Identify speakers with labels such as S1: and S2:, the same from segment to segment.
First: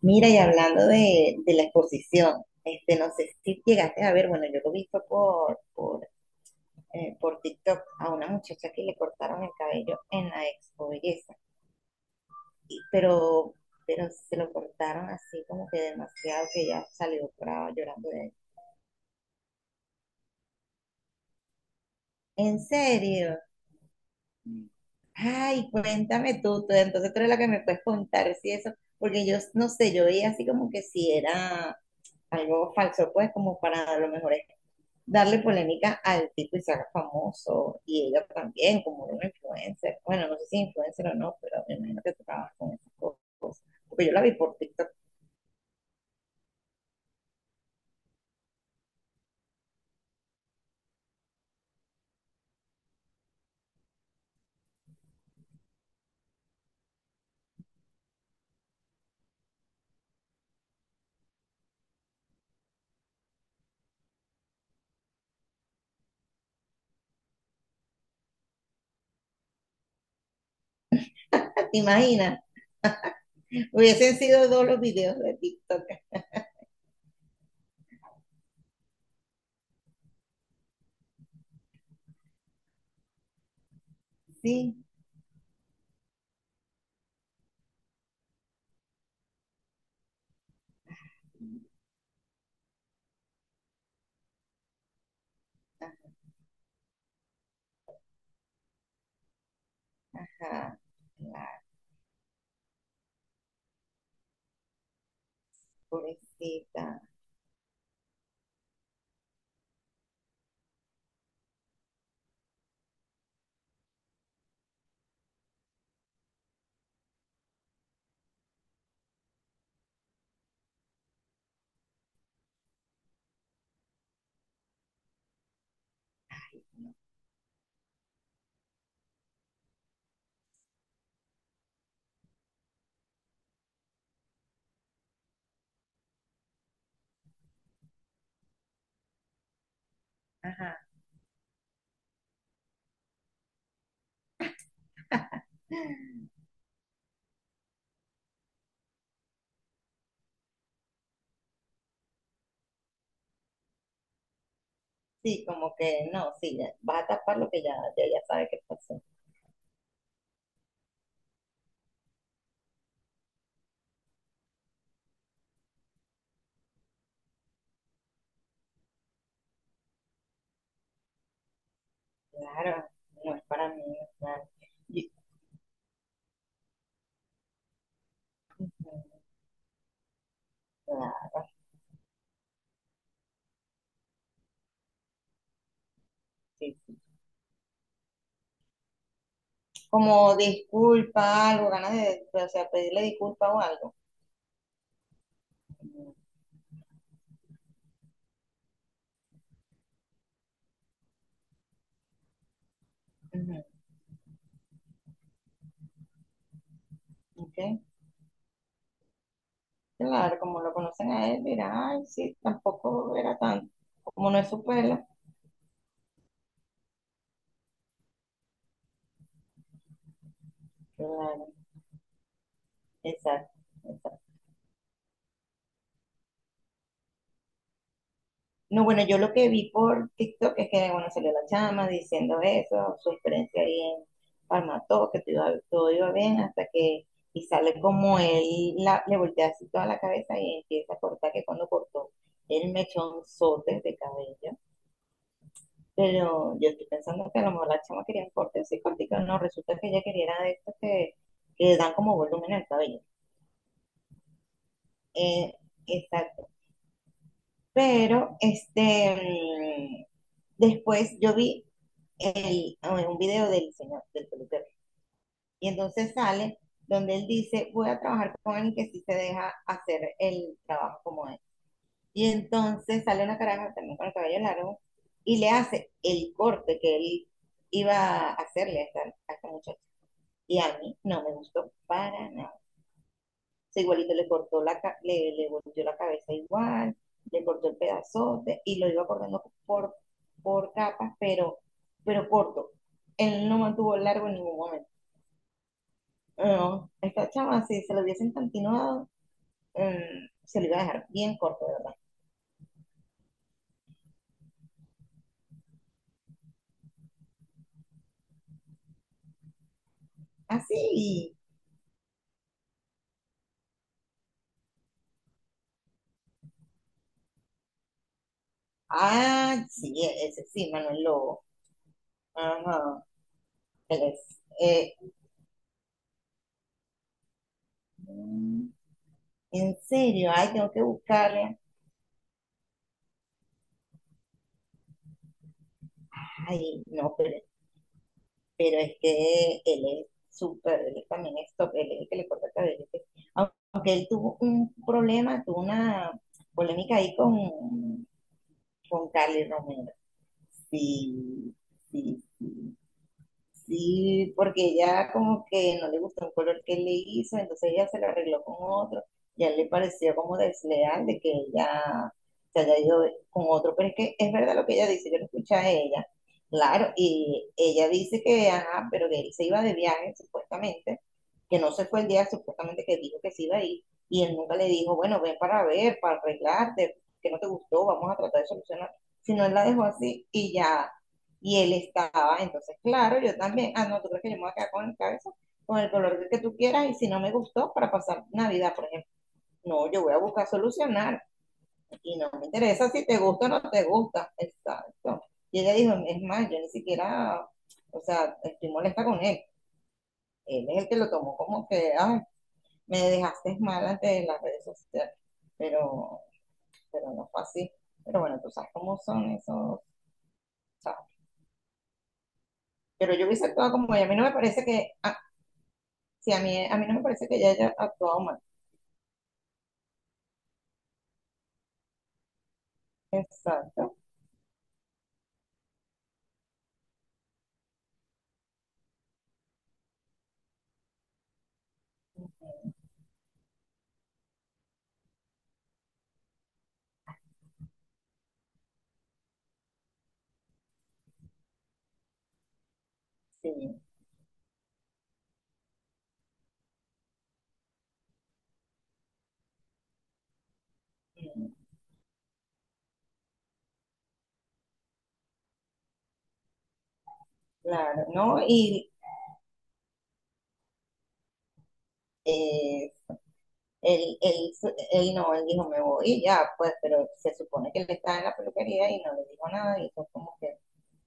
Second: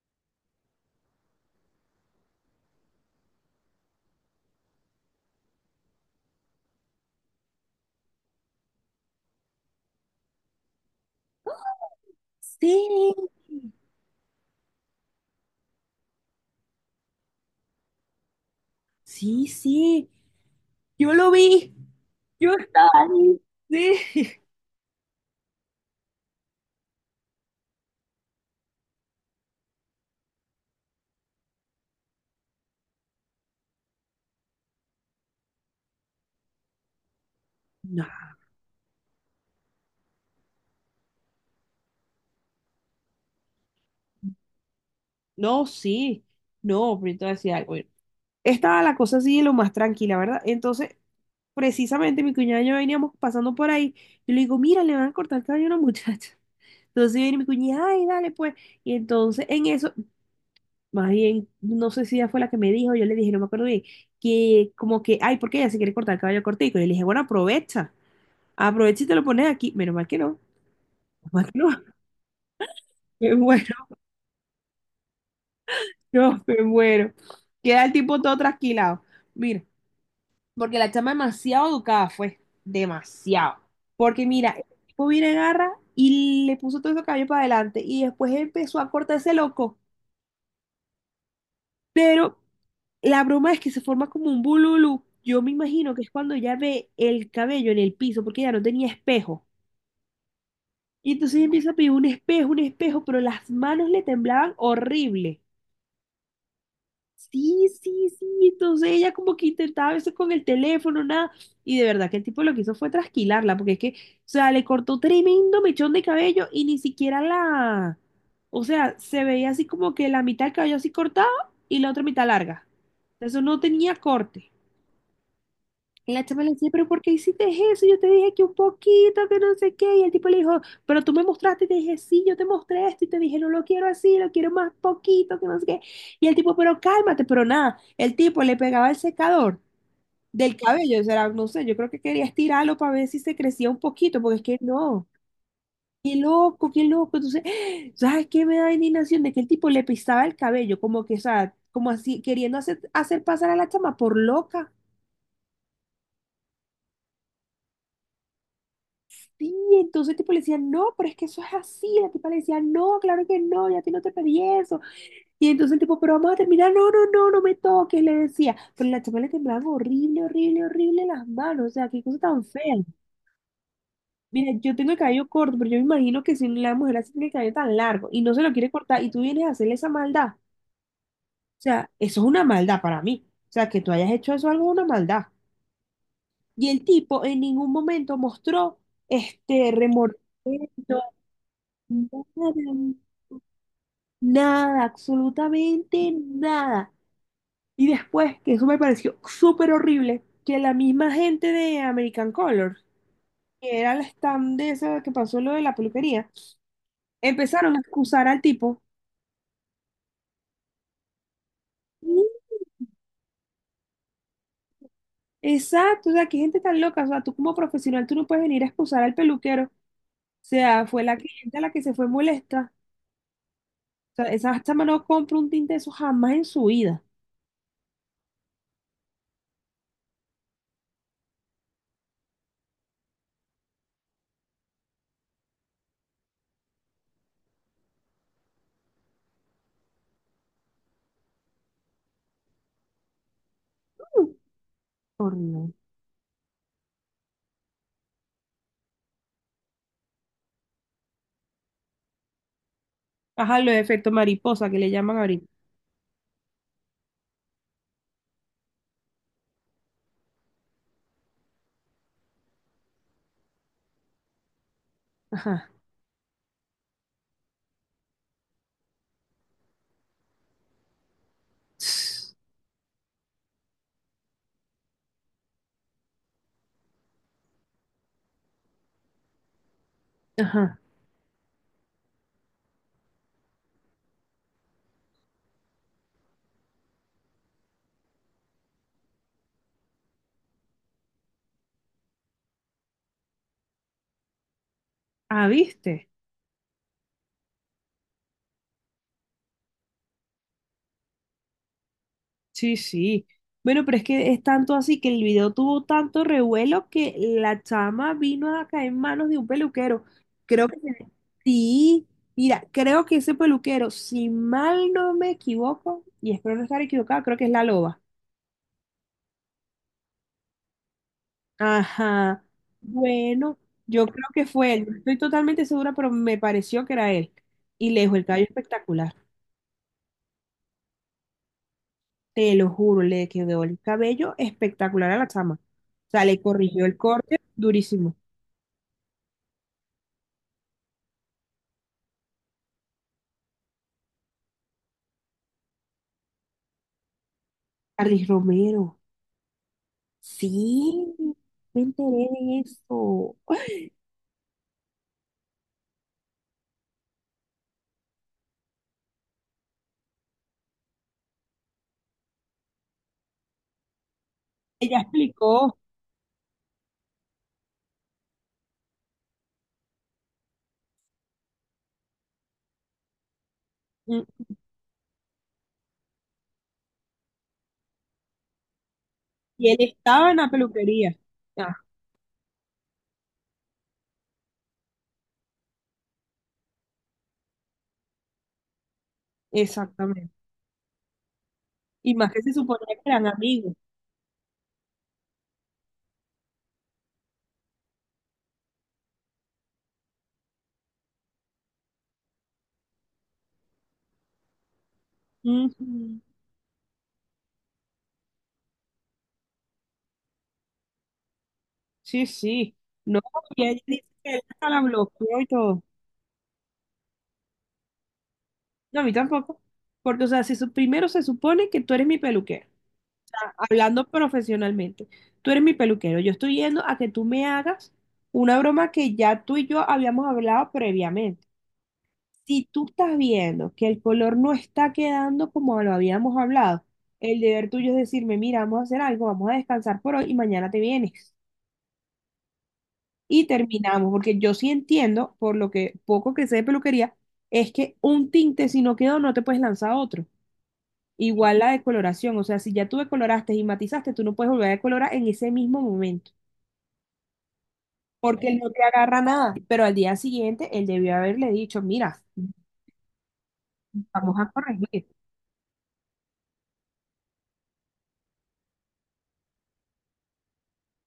S1: Mira, y hablando de la exposición, este, no sé si llegaste a ver, bueno, yo lo he visto por TikTok a una muchacha que le cortaron el cabello en la Expo Belleza,
S2: Sí,
S1: y- pero, pero se lo cortaron así como que demasiado, que ella salió brava llorando de.
S2: sí, sí, yo lo vi, yo
S1: ¿En
S2: estaba
S1: serio?
S2: ahí, sí.
S1: Ay, cuéntame tú, entonces tú eres la que me puedes contar si eso, porque yo no sé, yo veía así como que si era algo falso, pues como para a lo mejor darle polémica al tipo y se haga famoso,
S2: No,
S1: y ella también, como una influencer. Bueno, no sé si influencer o no, pero me imagino que tú trabajas con esas cosas. Porque yo la vi por TikTok.
S2: no, sí, no, pero entonces decía algo. Bueno, estaba la cosa así de lo más tranquila, ¿verdad? Entonces, precisamente mi cuñada y yo veníamos pasando por ahí, y le digo, mira, le van a cortar el cabello a una muchacha. Entonces viene mi cuñada, ay, dale pues. Y entonces en eso, más bien, no sé si ella fue la que me dijo, yo le dije, no me acuerdo bien, que como que, ay, ¿por qué ella se quiere cortar el cabello cortico? Y le dije, bueno, aprovecha. Aprovecha y te lo pones aquí. Menos mal que no. Menos mal
S1: Ah,
S2: que no.
S1: ¿te imaginas?
S2: Me muero,
S1: Hubiesen sido dos los videos de TikTok
S2: no, me muero. Queda el tipo todo trasquilado. Mira, porque la chama demasiado educada fue. Demasiado. Porque mira, el
S1: así.
S2: tipo viene, agarra y le puso todo ese cabello para adelante. Y después empezó a cortarse loco. Pero la broma es que se forma como un bululú. Yo me imagino que es cuando ya ve el cabello en el piso, porque ya no tenía espejo.
S1: Ajá.
S2: Y entonces ella
S1: La
S2: empieza a pedir un espejo, pero las manos le temblaban horrible.
S1: pobrecita.
S2: Sí, sí, sí. Entonces ella como que intentaba a veces con el teléfono, nada. Y de verdad que el tipo lo que hizo fue trasquilarla, porque es que, o sea, le cortó tremendo mechón de cabello y ni siquiera la, o sea, se veía así como que la mitad del cabello así cortado y la otra mitad larga. Eso no tenía corte. Y la chama le decía, pero ¿por qué hiciste eso? Yo te dije que un poquito, que no sé qué. Y el tipo le dijo, pero tú me mostraste y te dije, sí, yo te mostré esto y te dije, no lo quiero así, lo quiero más poquito, que no sé qué. Y el tipo, pero cálmate, pero nada. El tipo le pegaba el secador del
S1: Ajá.
S2: cabello, o sea, no sé, yo creo que quería estirarlo para ver si se crecía un poquito, porque es que no. Qué loco, qué loco. Entonces, ¿sabes qué me da indignación? De que el tipo le pisaba el cabello, como que, o sea, como así, queriendo hacer pasar a la chama por loca.
S1: Sí, como que no, sí, ya, vas a tapar lo que ya, ya, ya sabe que pasó.
S2: Sí, entonces tipo le decía, no, pero es que eso es así. La tipa le decía, no, claro que no, ya a ti no te pedí eso. Y entonces el tipo, pero vamos a terminar, no, no me toques, le decía. Pero la chama le temblaban horrible, horrible, horrible las manos, o sea, qué cosa tan fea.
S1: Claro, no es para mí, claro.
S2: Mira, yo tengo el
S1: Y-
S2: cabello corto, pero yo me imagino que si la mujer así tiene el cabello tan largo y no se lo quiere cortar y tú vienes a hacerle esa maldad, o
S1: claro,
S2: sea, eso es una maldad para mí. O sea, que tú hayas hecho eso algo es una maldad. Y
S1: sí,
S2: el
S1: sí.
S2: tipo en ningún momento mostró este remordimiento,
S1: Como disculpa, algo, ganas de, o sea,
S2: nada,
S1: pedirle disculpa o algo.
S2: nada, absolutamente nada. Y después, que eso me pareció súper horrible, que la misma gente de American Color,
S1: Ujú,
S2: que era el stand de esa que pasó lo de la peluquería,
S1: ok.
S2: empezaron a excusar al tipo.
S1: Claro, como lo conocen a él, dirá, ay,
S2: Mm,
S1: sí, tampoco era tanto. Como no es su pelo.
S2: exacto, o sea, qué gente tan loca, o sea, tú como profesional, tú no puedes venir a excusar al peluquero. O sea, fue la
S1: Claro,
S2: cliente la que se fue molesta.
S1: exacto,
S2: O
S1: exacto.
S2: sea, esa chama no compra un tinte de eso jamás en su vida.
S1: No, bueno, yo lo que vi por TikTok es que, bueno, salió la chama diciendo eso, su experiencia ahí en Palmató, que todo iba bien, hasta que, y sale como él le voltea así toda la cabeza y empieza a cortar, que cuando cortó el mechonzote de
S2: Mm,
S1: cabello.
S2: horrible.
S1: Pero yo estoy pensando que a lo mejor la chama quería corte así cortico, no, resulta que ella quería era de estos que le dan como volumen al cabello.
S2: Ajá, los efectos mariposa que le llaman ahorita.
S1: Eh, exacto. Pero, este, después yo vi un video del señor, del peluquero, y
S2: Ajá.
S1: entonces sale donde él dice, voy a trabajar con alguien que sí se deja hacer el trabajo como es. Y entonces sale una caraja también con el cabello largo y le hace el corte que él iba a hacerle a esta muchacha. Y a
S2: Ajá.
S1: mí no me gustó para nada. O sea, igualito le cortó le volteó la cabeza igual, le cortó el pedazote y lo iba cortando por capas, pero corto. Él no mantuvo largo en ningún momento.
S2: Ah, ¿viste?
S1: No, esta chama, si se lo hubiesen continuado, se lo iba a dejar bien corto, ¿de verdad?
S2: Sí, sí. Bueno, pero es que es tanto así que el video tuvo tanto revuelo que la chama vino a caer en manos de un peluquero. Creo que
S1: Así.
S2: sí. Mira, creo que ese peluquero, si mal no me equivoco, y espero no estar equivocado, creo que es la loba.
S1: Ah, sí, ese sí, Manuel Lobo.
S2: Ajá.
S1: Ajá.
S2: Bueno,
S1: Él
S2: yo creo
S1: es,
S2: que fue él. No estoy totalmente segura, pero me pareció que era él. Y le dejó el cabello
S1: mm,
S2: espectacular.
S1: en serio, ay, tengo que buscarle.
S2: Te lo juro, le quedó el cabello espectacular a la chama. O sea, le
S1: Ay,
S2: corrigió el
S1: no, pero
S2: corte durísimo.
S1: pero es que él es súper, él también es top, él es el que le corta el cabello. Aunque él tuvo un problema, tuvo una polémica ahí con,
S2: Carlos Romero.
S1: con Carly Romero.
S2: Sí,
S1: Sí,
S2: me
S1: sí,
S2: enteré de
S1: sí.
S2: eso.
S1: Sí, porque ella como que no le gustó un color que él le hizo, entonces ella se lo arregló con otro, y a él le pareció como desleal de que ella se haya ido con otro, pero es que es verdad lo que ella
S2: Ella
S1: dice, yo lo escuché a
S2: explicó.
S1: ella, claro, y ella dice que, ajá, pero que él se iba de viaje supuestamente, que no se fue el día supuestamente que dijo que se iba a ir, y
S2: Mm,
S1: él nunca le dijo, bueno, ven para ver, para arreglarte, que no te gustó, vamos a tratar de solucionar, sino él la
S2: y él
S1: dejó así
S2: estaba en la
S1: y ya,
S2: peluquería.
S1: y él
S2: Ah,
S1: estaba, entonces, claro, yo también, ah, no, tú crees que yo me voy a quedar con el color que tú quieras, y si no me gustó, para pasar Navidad, por ejemplo, no, yo voy a
S2: exactamente.
S1: buscar solucionar,
S2: Y
S1: y no
S2: más que
S1: me
S2: se
S1: interesa
S2: suponía que
S1: si te
S2: eran
S1: gusta o no
S2: amigos.
S1: te gusta, exacto. Y ella dijo, es más, yo ni siquiera, o sea, estoy molesta con él, él es el que lo tomó como que, ay, me dejaste mal ante las redes sociales,
S2: Ujú.
S1: pero, pero no fue así. Pero bueno, tú sabes cómo son esos, ¿sabes?
S2: Sí, sí.
S1: Pero
S2: No,
S1: yo hubiese
S2: y
S1: actuado
S2: ella
S1: como ella.
S2: dice
S1: A mí no me
S2: que él
S1: parece
S2: hasta la
S1: que, ah,
S2: bloqueó y todo.
S1: sí, a mí no me parece que ella haya actuado mal.
S2: No, a mí tampoco. Porque, o sea, si su- primero se supone que tú eres mi peluquero.
S1: Exacto,
S2: Hablando profesionalmente, tú eres mi peluquero, yo estoy yendo a que tú me hagas una broma que ya tú y yo habíamos hablado previamente. Si tú estás viendo que el color no está quedando como lo habíamos hablado, el deber tuyo es decirme, mira, vamos a hacer algo, vamos a descansar por hoy y mañana te vienes. Y
S1: sí,
S2: terminamos, porque yo sí entiendo, por lo que poco que sé de peluquería, es que un tinte si no quedó no te puedes lanzar otro.
S1: mm,
S2: Igual la decoloración, o sea, si ya tú decoloraste y matizaste, tú no puedes volver a decolorar en ese mismo momento.
S1: claro, ¿no?
S2: Porque él no te
S1: Y
S2: agarra nada, pero al día siguiente él debió haberle dicho, mira,
S1: eh, él, él,
S2: vamos a corregir.
S1: él no, él dijo, me voy y ya, pues, pero se supone que él estaba en la peluquería y no le dijo nada y fue como que,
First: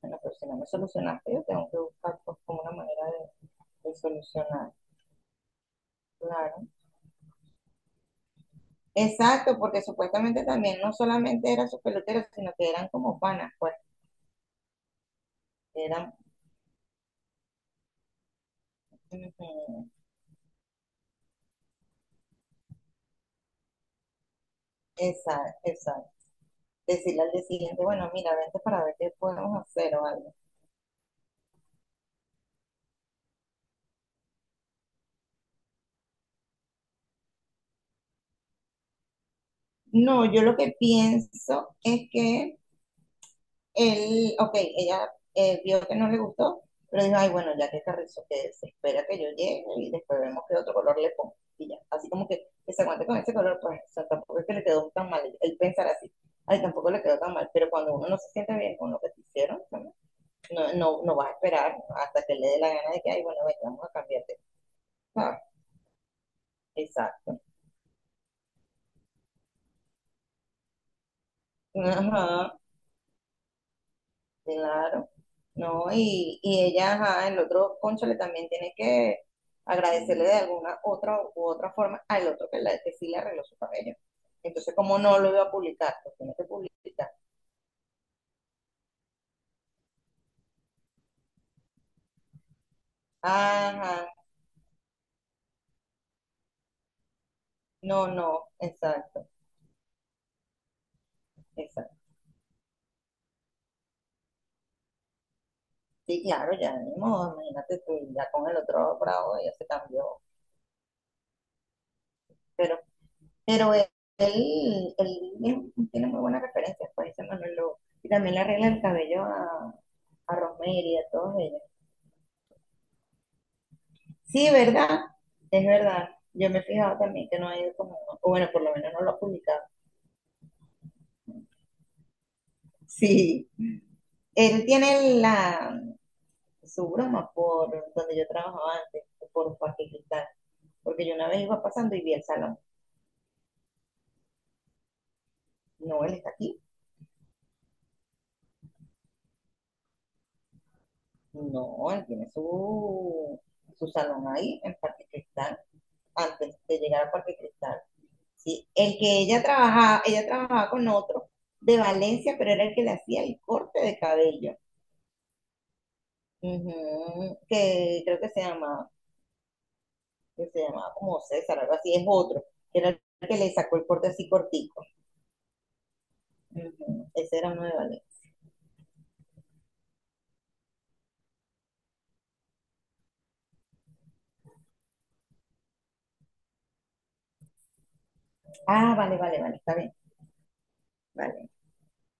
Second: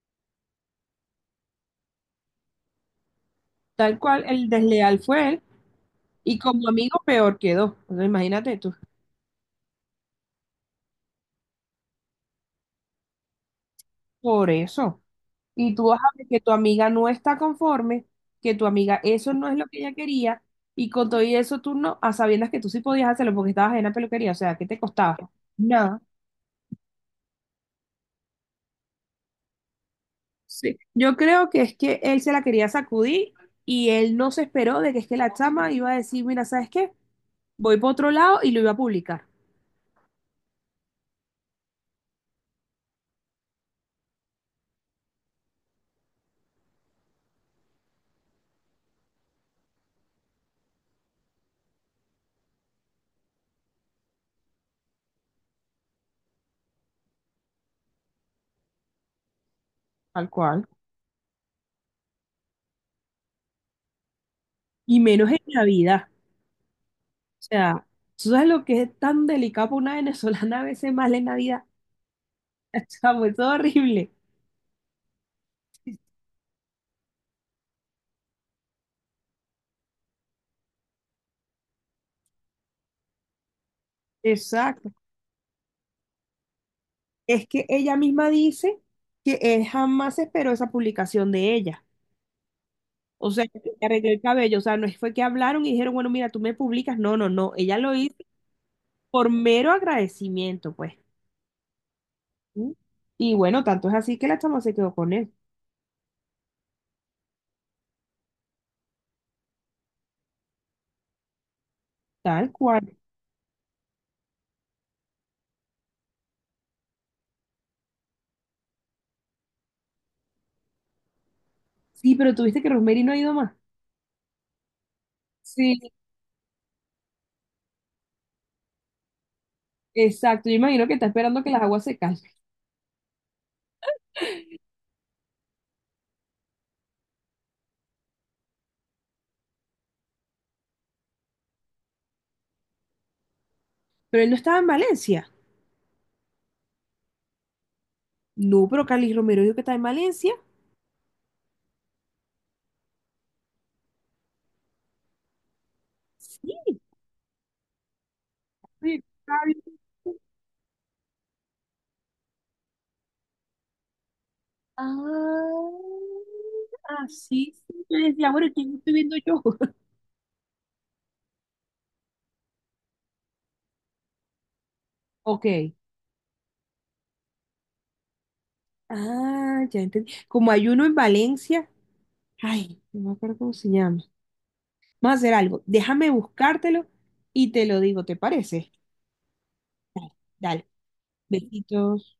S1: bueno, pero si no me solucionaste, yo tengo que buscar pues, como una manera de,
S2: Tal cual, el
S1: solucionar.
S2: desleal fue él y como
S1: Claro.
S2: amigo peor quedó. Entonces, imagínate tú,
S1: Exacto, porque supuestamente también no solamente eran sus peloteros, sino que eran como panas, pues
S2: por eso. Y tú vas a
S1: eran.
S2: ver que tu amiga no está conforme, que tu amiga eso no es lo que
S1: Ujú.
S2: ella quería y con todo y eso tú no, a sabiendas que tú sí podías hacerlo porque estabas en la peluquería, o sea, ¿qué te costaba?
S1: Exacto,
S2: Nada.
S1: exacto. Decirle al día siguiente, bueno, mira, vente para ver qué podemos hacer o algo.
S2: Sí. Yo creo que es que él se la quería sacudir y él no se esperó de que es que la chama iba a decir, mira, ¿sabes qué? Voy por otro lado y lo iba a publicar,
S1: No, yo lo que pienso es que él, ok, ella, vio que no le gustó, pero dijo, ay, bueno, ya que Carrizo, que se espera que yo llegue y después vemos qué otro color le pongo. Y ya, así como que se aguante con ese color, pues o sea, tampoco es que le quedó tan mal, él pensar así, ay, tampoco le quedó tan mal, pero cuando uno no se siente bien con lo que te hicieron, ¿no?
S2: tal cual.
S1: No, no, no vas a esperar hasta que le dé la gana de que, ay, bueno, ven, vamos a cambiarte.
S2: Y menos en
S1: ¿Sabes?
S2: Navidad. O
S1: Exacto.
S2: sea, ¿tú sabes lo que es tan delicado para una venezolana a veces más en Navidad?
S1: Ajá.
S2: O sea, fue todo horrible.
S1: Claro, ¿no? Y ella, ajá, el otro cónchale también tiene que agradecerle de alguna otra u otra forma al otro que, la, que sí le arregló su cabello. Entonces,
S2: Exacto.
S1: ¿como no lo iba a publicar? Lo tiene que publicar.
S2: Es que ella misma dice que él jamás esperó esa publicación de ella. O sea, que le
S1: Ajá,
S2: arregló el cabello. O sea, no fue que hablaron y dijeron, bueno, mira, tú me publicas. No, no, no. Ella lo
S1: no,
S2: hizo
S1: no, exacto,
S2: por mero agradecimiento, pues.
S1: exacto.
S2: ¿Mm? Y bueno, tanto es así que la chama se quedó con él.
S1: Sí, claro, ya, ni modo, imagínate tú, ya con el otro bravo ya se cambió.
S2: Tal
S1: Pero,
S2: cual.
S1: pero él tiene muy buenas referencias, pues dice Manuel Lobo. Y también le arregla el cabello a Rosemary, a todos ellos.
S2: Sí, pero tuviste que Rosemary no ha ido más.
S1: Sí, ¿verdad? Es
S2: Sí,
S1: verdad. Yo me he fijado también que no ha ido como, o bueno, por lo menos no lo ha publicado.
S2: exacto, yo imagino que está esperando que las aguas se calmen.
S1: Sí. Él tiene su broma por donde yo trabajaba antes, por Parque Cristal. Porque yo una vez iba pasando y vi el salón.
S2: Pero él no estaba en Valencia.
S1: No, él está aquí.
S2: No, pero Carlos Romero dijo que está en Valencia.
S1: No, él tiene su salón ahí, en Parque Cristal, antes
S2: Sí,
S1: de llegar a Parque Cristal. Sí.
S2: sí,
S1: El que
S2: está bien.
S1: ella trabajaba con otro de Valencia, pero era el que le hacía el corte de cabello.
S2: Ah,
S1: Ujú,
S2: sí, sí. Yo
S1: que creo que
S2: decía,
S1: se
S2: bueno, ¿quién
S1: llama,
S2: estoy viendo yo?
S1: que se llamaba como César, algo así, es otro, que era el que le sacó el corte así cortico.
S2: Ok.
S1: Ujú, ese era uno de Valencia.
S2: Ah, ya entendí. Como hay uno en Valencia. Ay, no me acuerdo cómo se llama. Vamos a hacer algo. Déjame buscártelo y te lo digo, ¿te parece?
S1: Ah, vale, vale, vale, está bien,
S2: Dale.
S1: vale.
S2: Besitos.